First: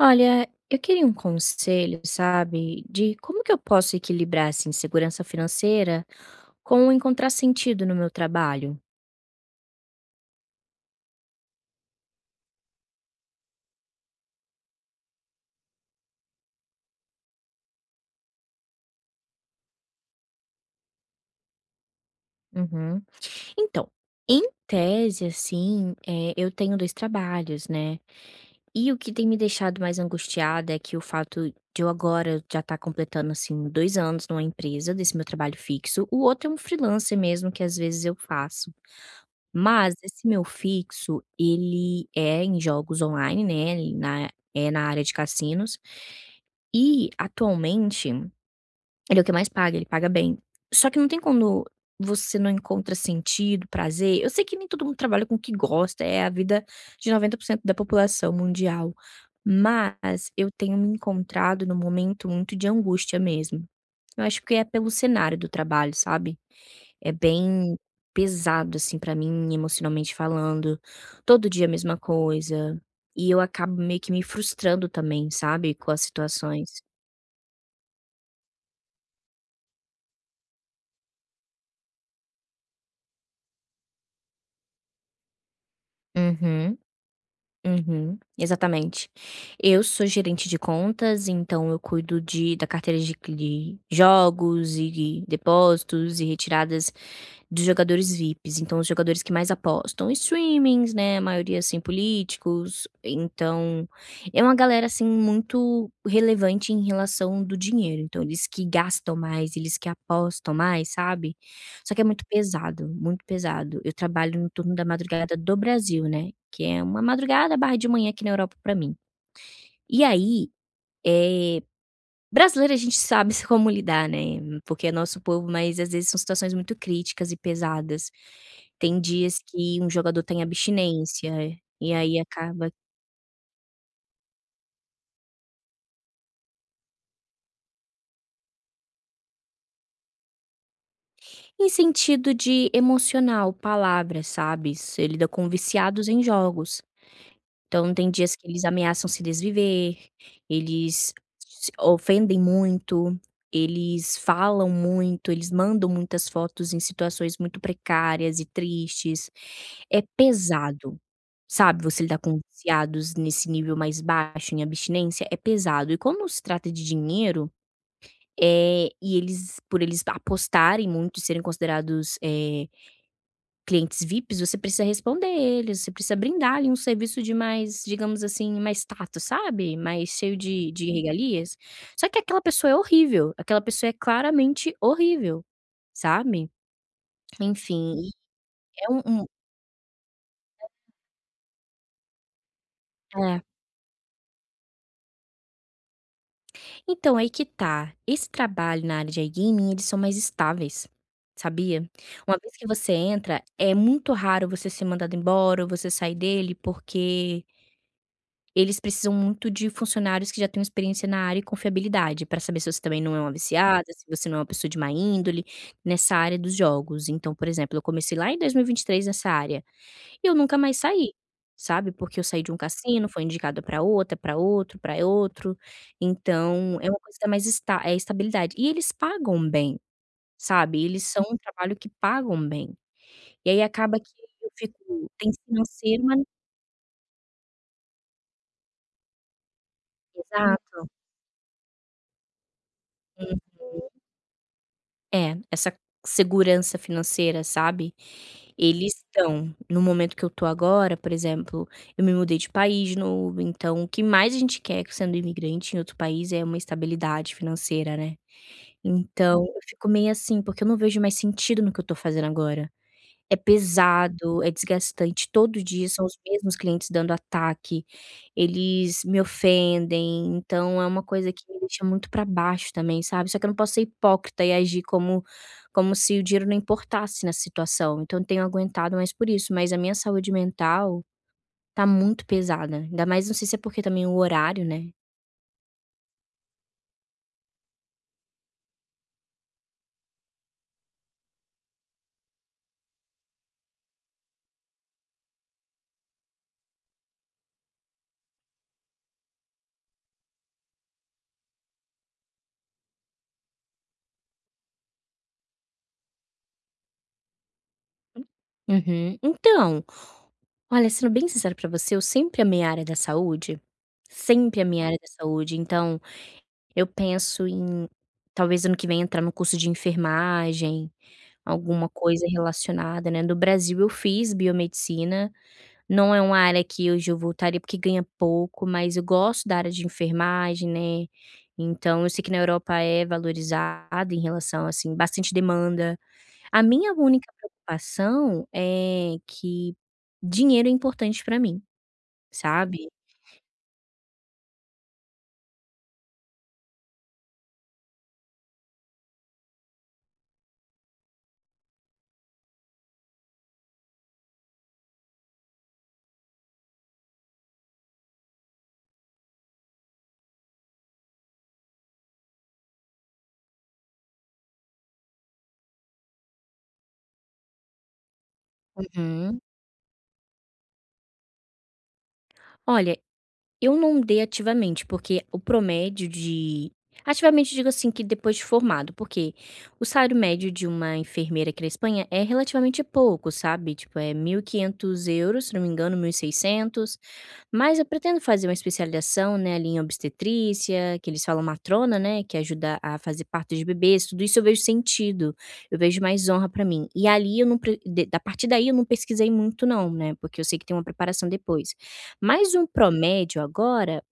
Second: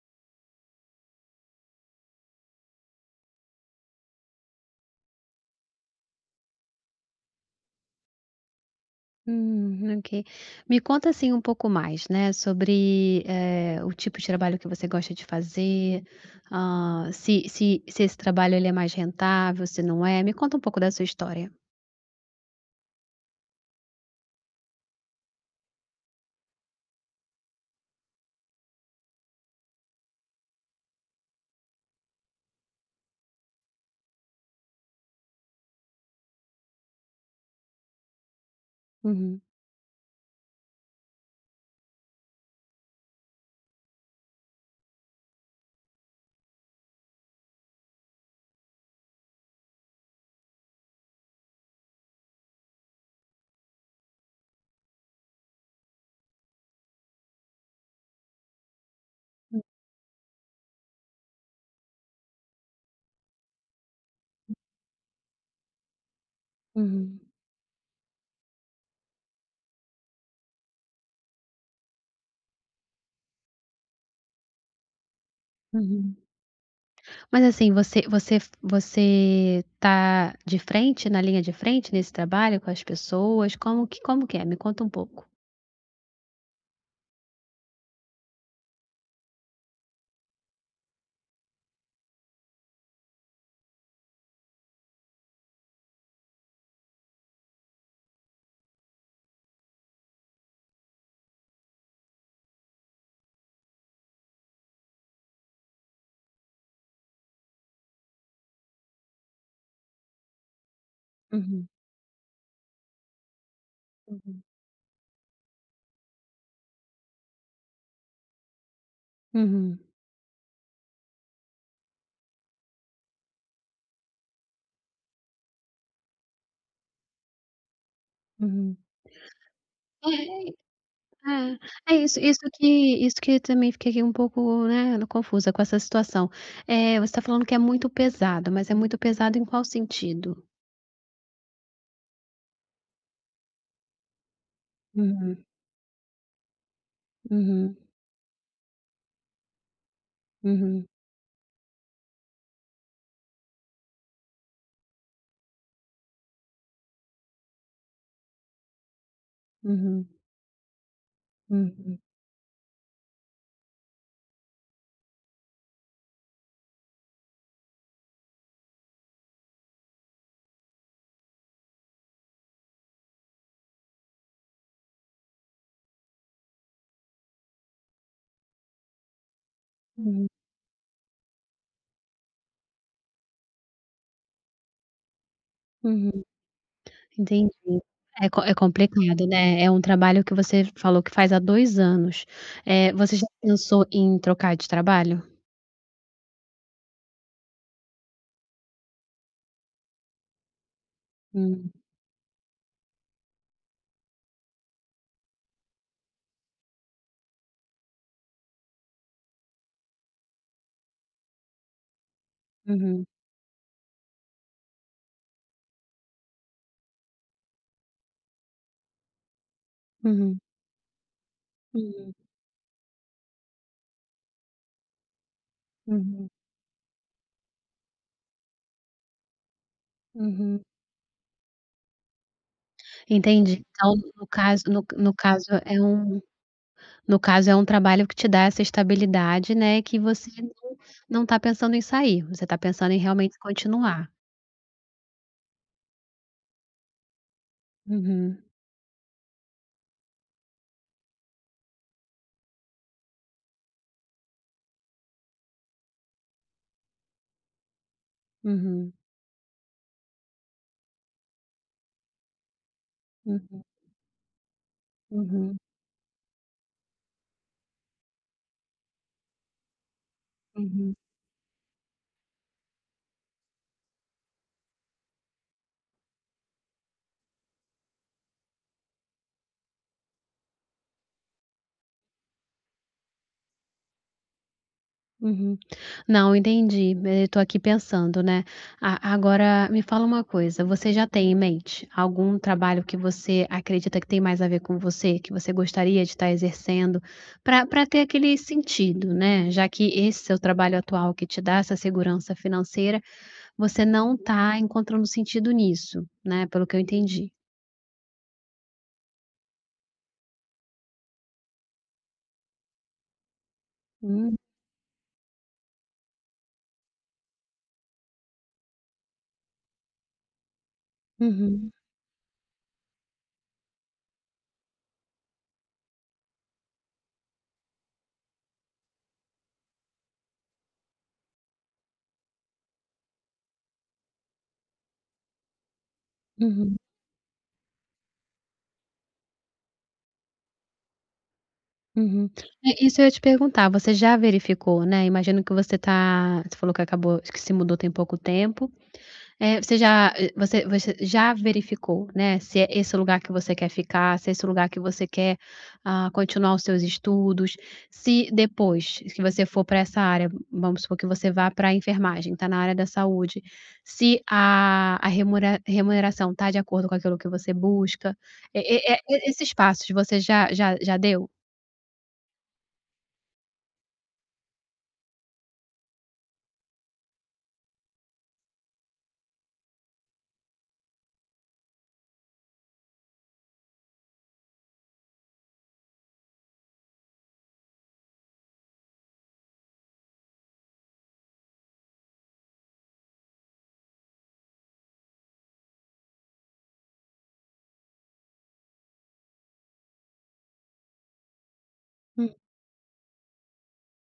Olha, eu queria um conselho, sabe, de como que eu posso equilibrar, assim, segurança financeira com encontrar sentido no meu trabalho. Ok. Me conta assim um pouco mais, né, sobre o tipo de trabalho que você gosta de fazer, se esse trabalho ele é mais rentável, se não é. Me conta um pouco da sua história. Uhum. Então, em tese, assim, eu tenho 2 trabalhos, né, e o que tem me deixado mais angustiada é que o fato de eu agora já estar completando, assim, 2 anos numa empresa desse meu trabalho fixo, o outro é um freelancer mesmo que às vezes eu faço. Uhum, Mas esse meu fixo, ele é em jogos online, né, ele na é na área de cassinos, e atualmente ele é o que mais paga, ele paga bem. Só que não tem quando você não encontra sentido, prazer, eu sei que nem todo mundo trabalha com o que gosta, é a vida de 90% da população mundial, mas eu tenho me encontrado num momento muito de angústia mesmo. Eu acho que é pelo cenário do trabalho, sabe? É uhum, bem pesado, assim, pra mim, emocionalmente falando. Todo dia a mesma coisa. E eu acabo meio que me frustrando também, sabe, com as uhum. situações. Mas assim, você tá de frente, na linha de frente nesse trabalho com as pessoas? Como que é? Me conta um pouco. Uhum, uhum, exatamente. Eu sou gerente de contas, então eu cuido de da carteira de jogos e depósitos e retiradas de jogadores VIPs, então os jogadores que mais apostam, streamings, né, a maioria, assim, políticos, então é uma galera, assim, muito relevante em relação do dinheiro, então eles que gastam mais, eles que apostam mais, sabe. Uhum, Só que é muito pesado, muito pesado. Eu trabalho uhum, no turno da madrugada do Brasil, né, que é uma madrugada barra de manhã aqui na Europa pra mim. uhum, E aí, eh brasileiro a gente sabe como lidar, né, porque é nosso povo, mas às vezes são situações muito críticas e pesadas. uhum. Tem dias que um jogador tem É, abstinência, e É, é aí isso isso que acaba isso que também fiquei um pouco, né, confusa com essa situação. Você está falando que é muito pesado, mas é muito pesado em qual sentido? em sentido de emocional, palavras, sabe, você lida Uhum, com viciados em jogos. uhum, Então tem dias que eles ameaçam se desviver, uhum, eles se ofendem muito, eles falam muito, eles mandam muitas fotos em situações muito precárias e tristes. É uhum, pesado, sabe, uhum, você lidar com viciados nesse nível mais baixo, em abstinência, é pesado. E como se trata de dinheiro, é e eles, por eles apostarem muito e serem considerados, clientes VIPs, você precisa responder eles, você precisa brindar ali um serviço de mais, digamos assim, mais status, sabe, mais uhum, cheio de regalias. Só que aquela pessoa é horrível, aquela pessoa é claramente horrível, uhum. sabe. Entendi. Enfim, e É co é é um complicado, né, é um trabalho que você falou que faz há 2 anos. Você um já é. pensou em trocar de trabalho? Então, aí que tá, esse trabalho na área de iGaming, eles são mais estáveis, Hum, sabia? Uma vez que você entra, é muito raro você ser mandado embora ou você sair dele, porque eles precisam muito de funcionários que já tenham experiência na área e confiabilidade, para saber se você também uhum, não é uma viciada, se você não é uma pessoa de má índole, nessa área dos jogos. Então, por exemplo, eu comecei lá em 2023 nessa área, e eu uhum, nunca mais saí, sabe, uhum, porque eu saí de um cassino, foi indicada para outra, para outro, para outro. uhum, Então, é uma coisa que dá mais estabilidade. E eles pagam bem, uhum. sabe, eles são um trabalho que pagam bem. E aí Entendi. Então, acaba que eu fico tem financeiro, mas no caso, é um trabalho que te dá essa estabilidade, né, que você não exato. não tá pensando em sair, você tá pensando em realmente continuar. É, essa segurança financeira, sabe. Uhum, Eles estão. No momento que eu tô agora, por exemplo, eu me mudei de país de novo, então o que mais a gente quer sendo imigrante em outro país é uma estabilidade financeira, né. uhum, Então eu fico meio assim, porque eu não vejo mais sentido no que eu tô fazendo agora. É uhum, pesado, é desgastante, uhum, todo dia são os mesmos clientes dando ataque, eles me ofendem, então é uhum, uma coisa que me deixa muito pra baixo também, sabe. Só que eu não posso ser hipócrita e agir como como se o dinheiro não importasse na situação, então eu tenho aguentado mais por isso, mas a minha saúde mental tá muito pesada, ainda mais não sei se é porque também o horário, né. uhum. Não, entendi. Tô aqui pensando, né. A agora me fala uma coisa, você já tem em mente algum trabalho que você acredita que tem mais a ver com você, que você gostaria de estar exercendo, para ter aquele sentido, né, já que esse seu trabalho atual que te dá essa segurança financeira, você não tá encontrando sentido nisso, né, pelo que eu entendi. Uhum. Então, olha, sendo bem sincera pra você, eu sempre amei a área da saúde, Hum, sempre amei a área da saúde, então eu penso em talvez ano que vem entrar no curso de enfermagem, uhum, alguma coisa relacionada, né. No Brasil eu fiz biomedicina, não é uma área que hoje eu voltaria, porque ganha pouco, mas eu gosto da área de enfermagem, né. Então eu sei que na Europa é valorizada em relação, assim, bastante demanda. A uhum, minha única preocupação é que dinheiro é importante para mim, uhum. É, sabe. isso eu ia te perguntar, você já verificou, né. Imagino que você falou que acabou que se mudou tem pouco tempo. É, você já você já verificou, né, se é esse o lugar que você quer ficar, se é esse o lugar que você quer, continuar os seus estudos. Se depois que você for para essa área, vamos supor que você vá pra enfermagem, tá na área da saúde, se a remura remuneração tá de acordo com aquilo que você busca. E e Uhum. esses passos você já deu? Olha, eu não dei ativamente, porque o promédio de ativamente digo assim que depois de formado, porque o salário médio de uma enfermeira aqui na Espanha é relativamente pouco, sabe? Tipo, é 1.500 €, se não me engano, 1.600. Mas eu pretendo fazer uma especialização, né, ali em obstetrícia, que eles falam matrona, né, que ajuda a fazer parto de bebês, tudo isso eu vejo sentido, eu vejo mais honra pra mim. E ali eu não pre de da partir daí eu não pesquisei muito não, né, porque eu sei que tem uma preparação depois. Hum, Mas um promédio agora,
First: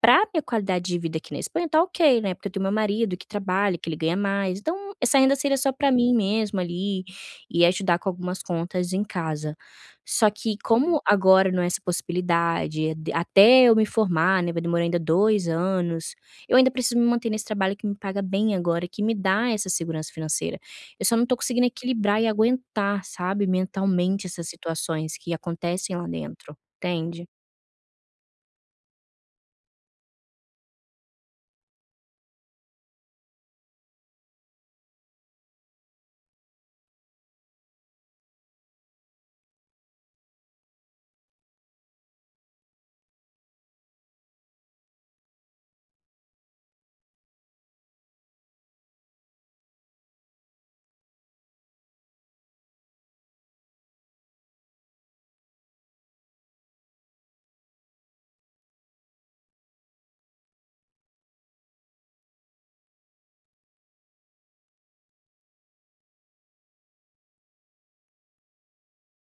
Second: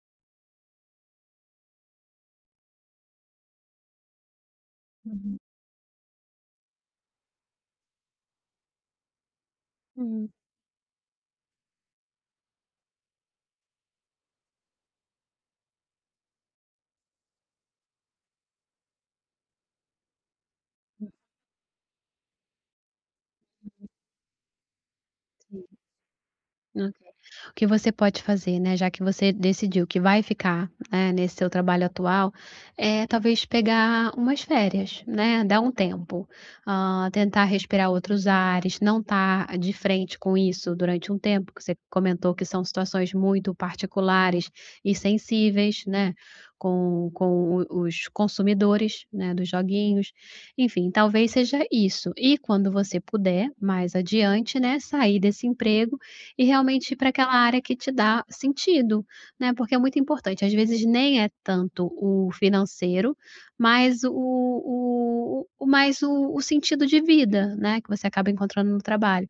pra minha qualidade de vida aqui na Espanha tá ok, né, porque eu tenho meu marido que trabalha, que ele ganha mais, então essa renda uhum, seria só para mim mesmo ali, e ajudar com algumas contas em casa. Só uhum, que como agora não é essa possibilidade, é de até eu me formar, né, vai demorar ainda 2 anos, eu ainda preciso me manter nesse trabalho que me paga bem agora, que me dá essa segurança financeira. Eu só não tô conseguindo equilibrar e aguentar, sabe, mentalmente essas situações que hum. acontecem lá dentro, Ok. entende? O que você pode fazer, né, já que você decidiu que vai ficar, né, nesse seu trabalho atual, é talvez pegar umas férias, né, dar um tempo, tentar respirar outros ares, não estar de frente com isso durante um tempo, que você comentou que são situações muito particulares e sensíveis, né, com os consumidores, né, dos joguinhos, enfim, talvez seja isso. E quando você puder, mais adiante, né, sair desse emprego e realmente ir para aquela área que te dá sentido, né, porque é muito importante. Às vezes nem é tanto o financeiro, mas o mais o sentido de vida, né, que você acaba encontrando no trabalho.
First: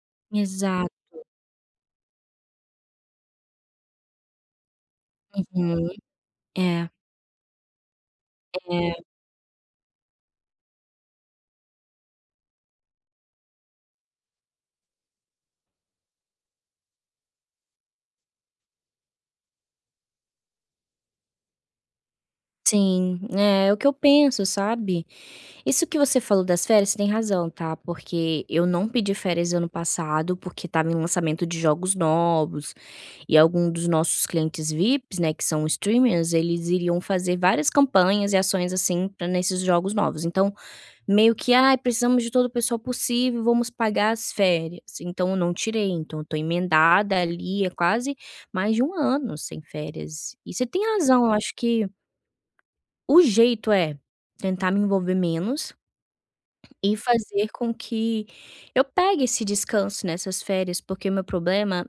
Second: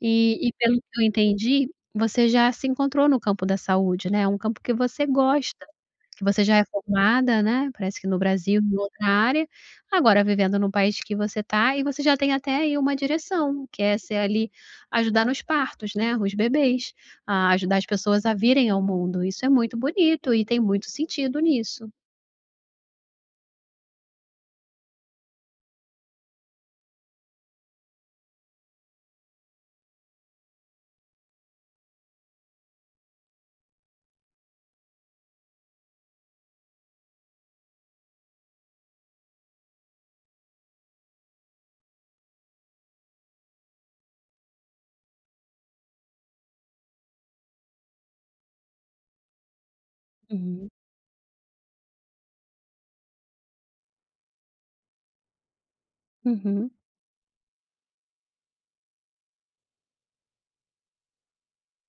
E pelo Exato, que eu entendi, você já se encontrou no campo da saúde, né, é um campo que você gosta, uhum. que você já é É, formada, né, parece que no Brasil, em é, outra área, agora vivendo no país que você está e você já tem até aí uma direção, que é ser ali ajudar nos partos, né, os bebês, a ajudar as pessoas a virem ao mundo, isso é muito bonito e tem muito sentido nisso. sim, é o que eu penso, sabe. Isso que você falou das férias, você tem razão, tá, porque eu não pedi férias ano passado, porque estava em lançamento de jogos novos, e algum dos nossos clientes VIPs, né, que são streamers, eles iriam fazer várias campanhas e ações, assim, pra nesses jogos novos. Então, meio que: "Ai, precisamos de todo o pessoal possível, vamos pagar as férias". Então eu não tirei, então eu tô emendada ali, é quase mais de um ano sem férias. E você Uhum, tem razão, eu acho que o jeito é tentar me envolver menos uhum, e fazer com que eu pegue esse descanso nessas férias, porque o meu problema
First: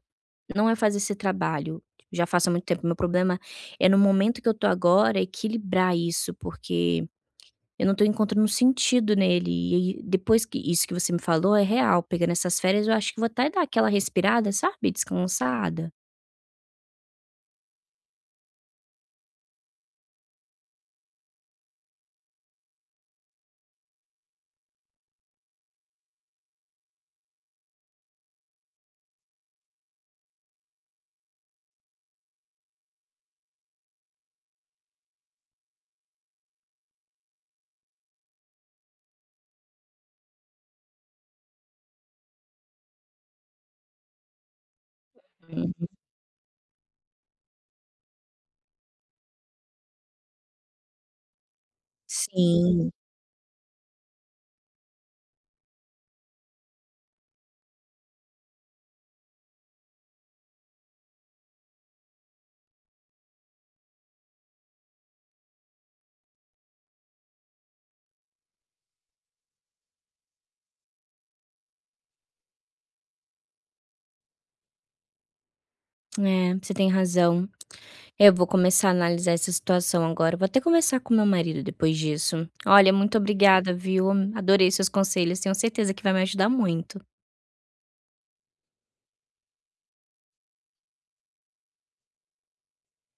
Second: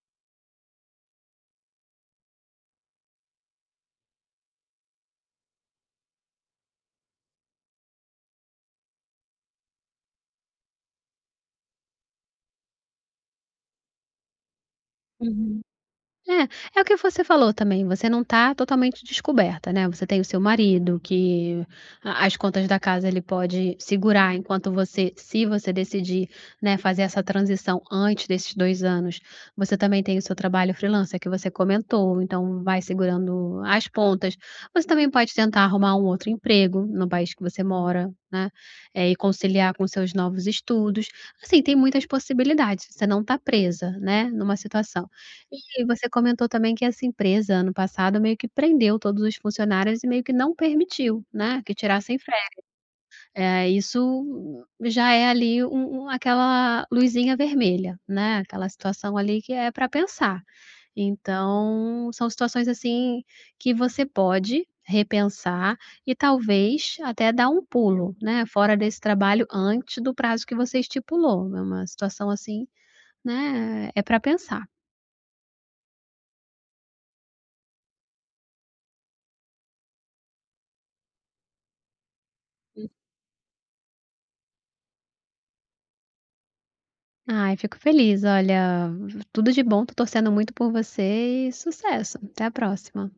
não é fazer esse trabalho, já faço há muito tempo, meu problema é no momento que eu tô agora equilibrar isso, porque eu não tô encontrando um sentido nele, e aí depois que, isso que você me falou é real, pegando essas férias eu acho que vou até dar aquela respirada, sabe, uhum. descansada. É, é o que você falou também, você não está totalmente descoberta, né, você tem o seu marido que a as contas da casa ele pode segurar enquanto você se você decidir, né, fazer essa transição antes desses 2 anos. Você também tem o seu trabalho freelancer que você comentou, então vai segurando as pontas. Você também pode tentar arrumar um outro emprego no país que você mora, né, e conciliar com seus novos estudos. Assim, tem muitas possibilidades, você não está presa, né, numa situação. E Uhum. você comentou também que essa empresa, ano passado, meio que prendeu todos os funcionários e meio que não permitiu, né, que tirassem férias. Sim, Isso já é ali aquela luzinha vermelha, né, aquela situação ali que é para pensar. Então, são situações, assim, que você pode repensar e talvez até dar um pulo, né, fora desse trabalho antes do prazo que você estipulou. É uma situação assim, né, é para pensar. é, você tem razão. Eu vou começar a analisar essa situação agora, vou até conversar com meu marido depois disso. Olha, muito obrigada, viu, adorei seus conselhos, tenho certeza que vai me ajudar muito. Ai, fico feliz. Olha, tudo de bom. Tô torcendo muito por você e sucesso. Até a próxima.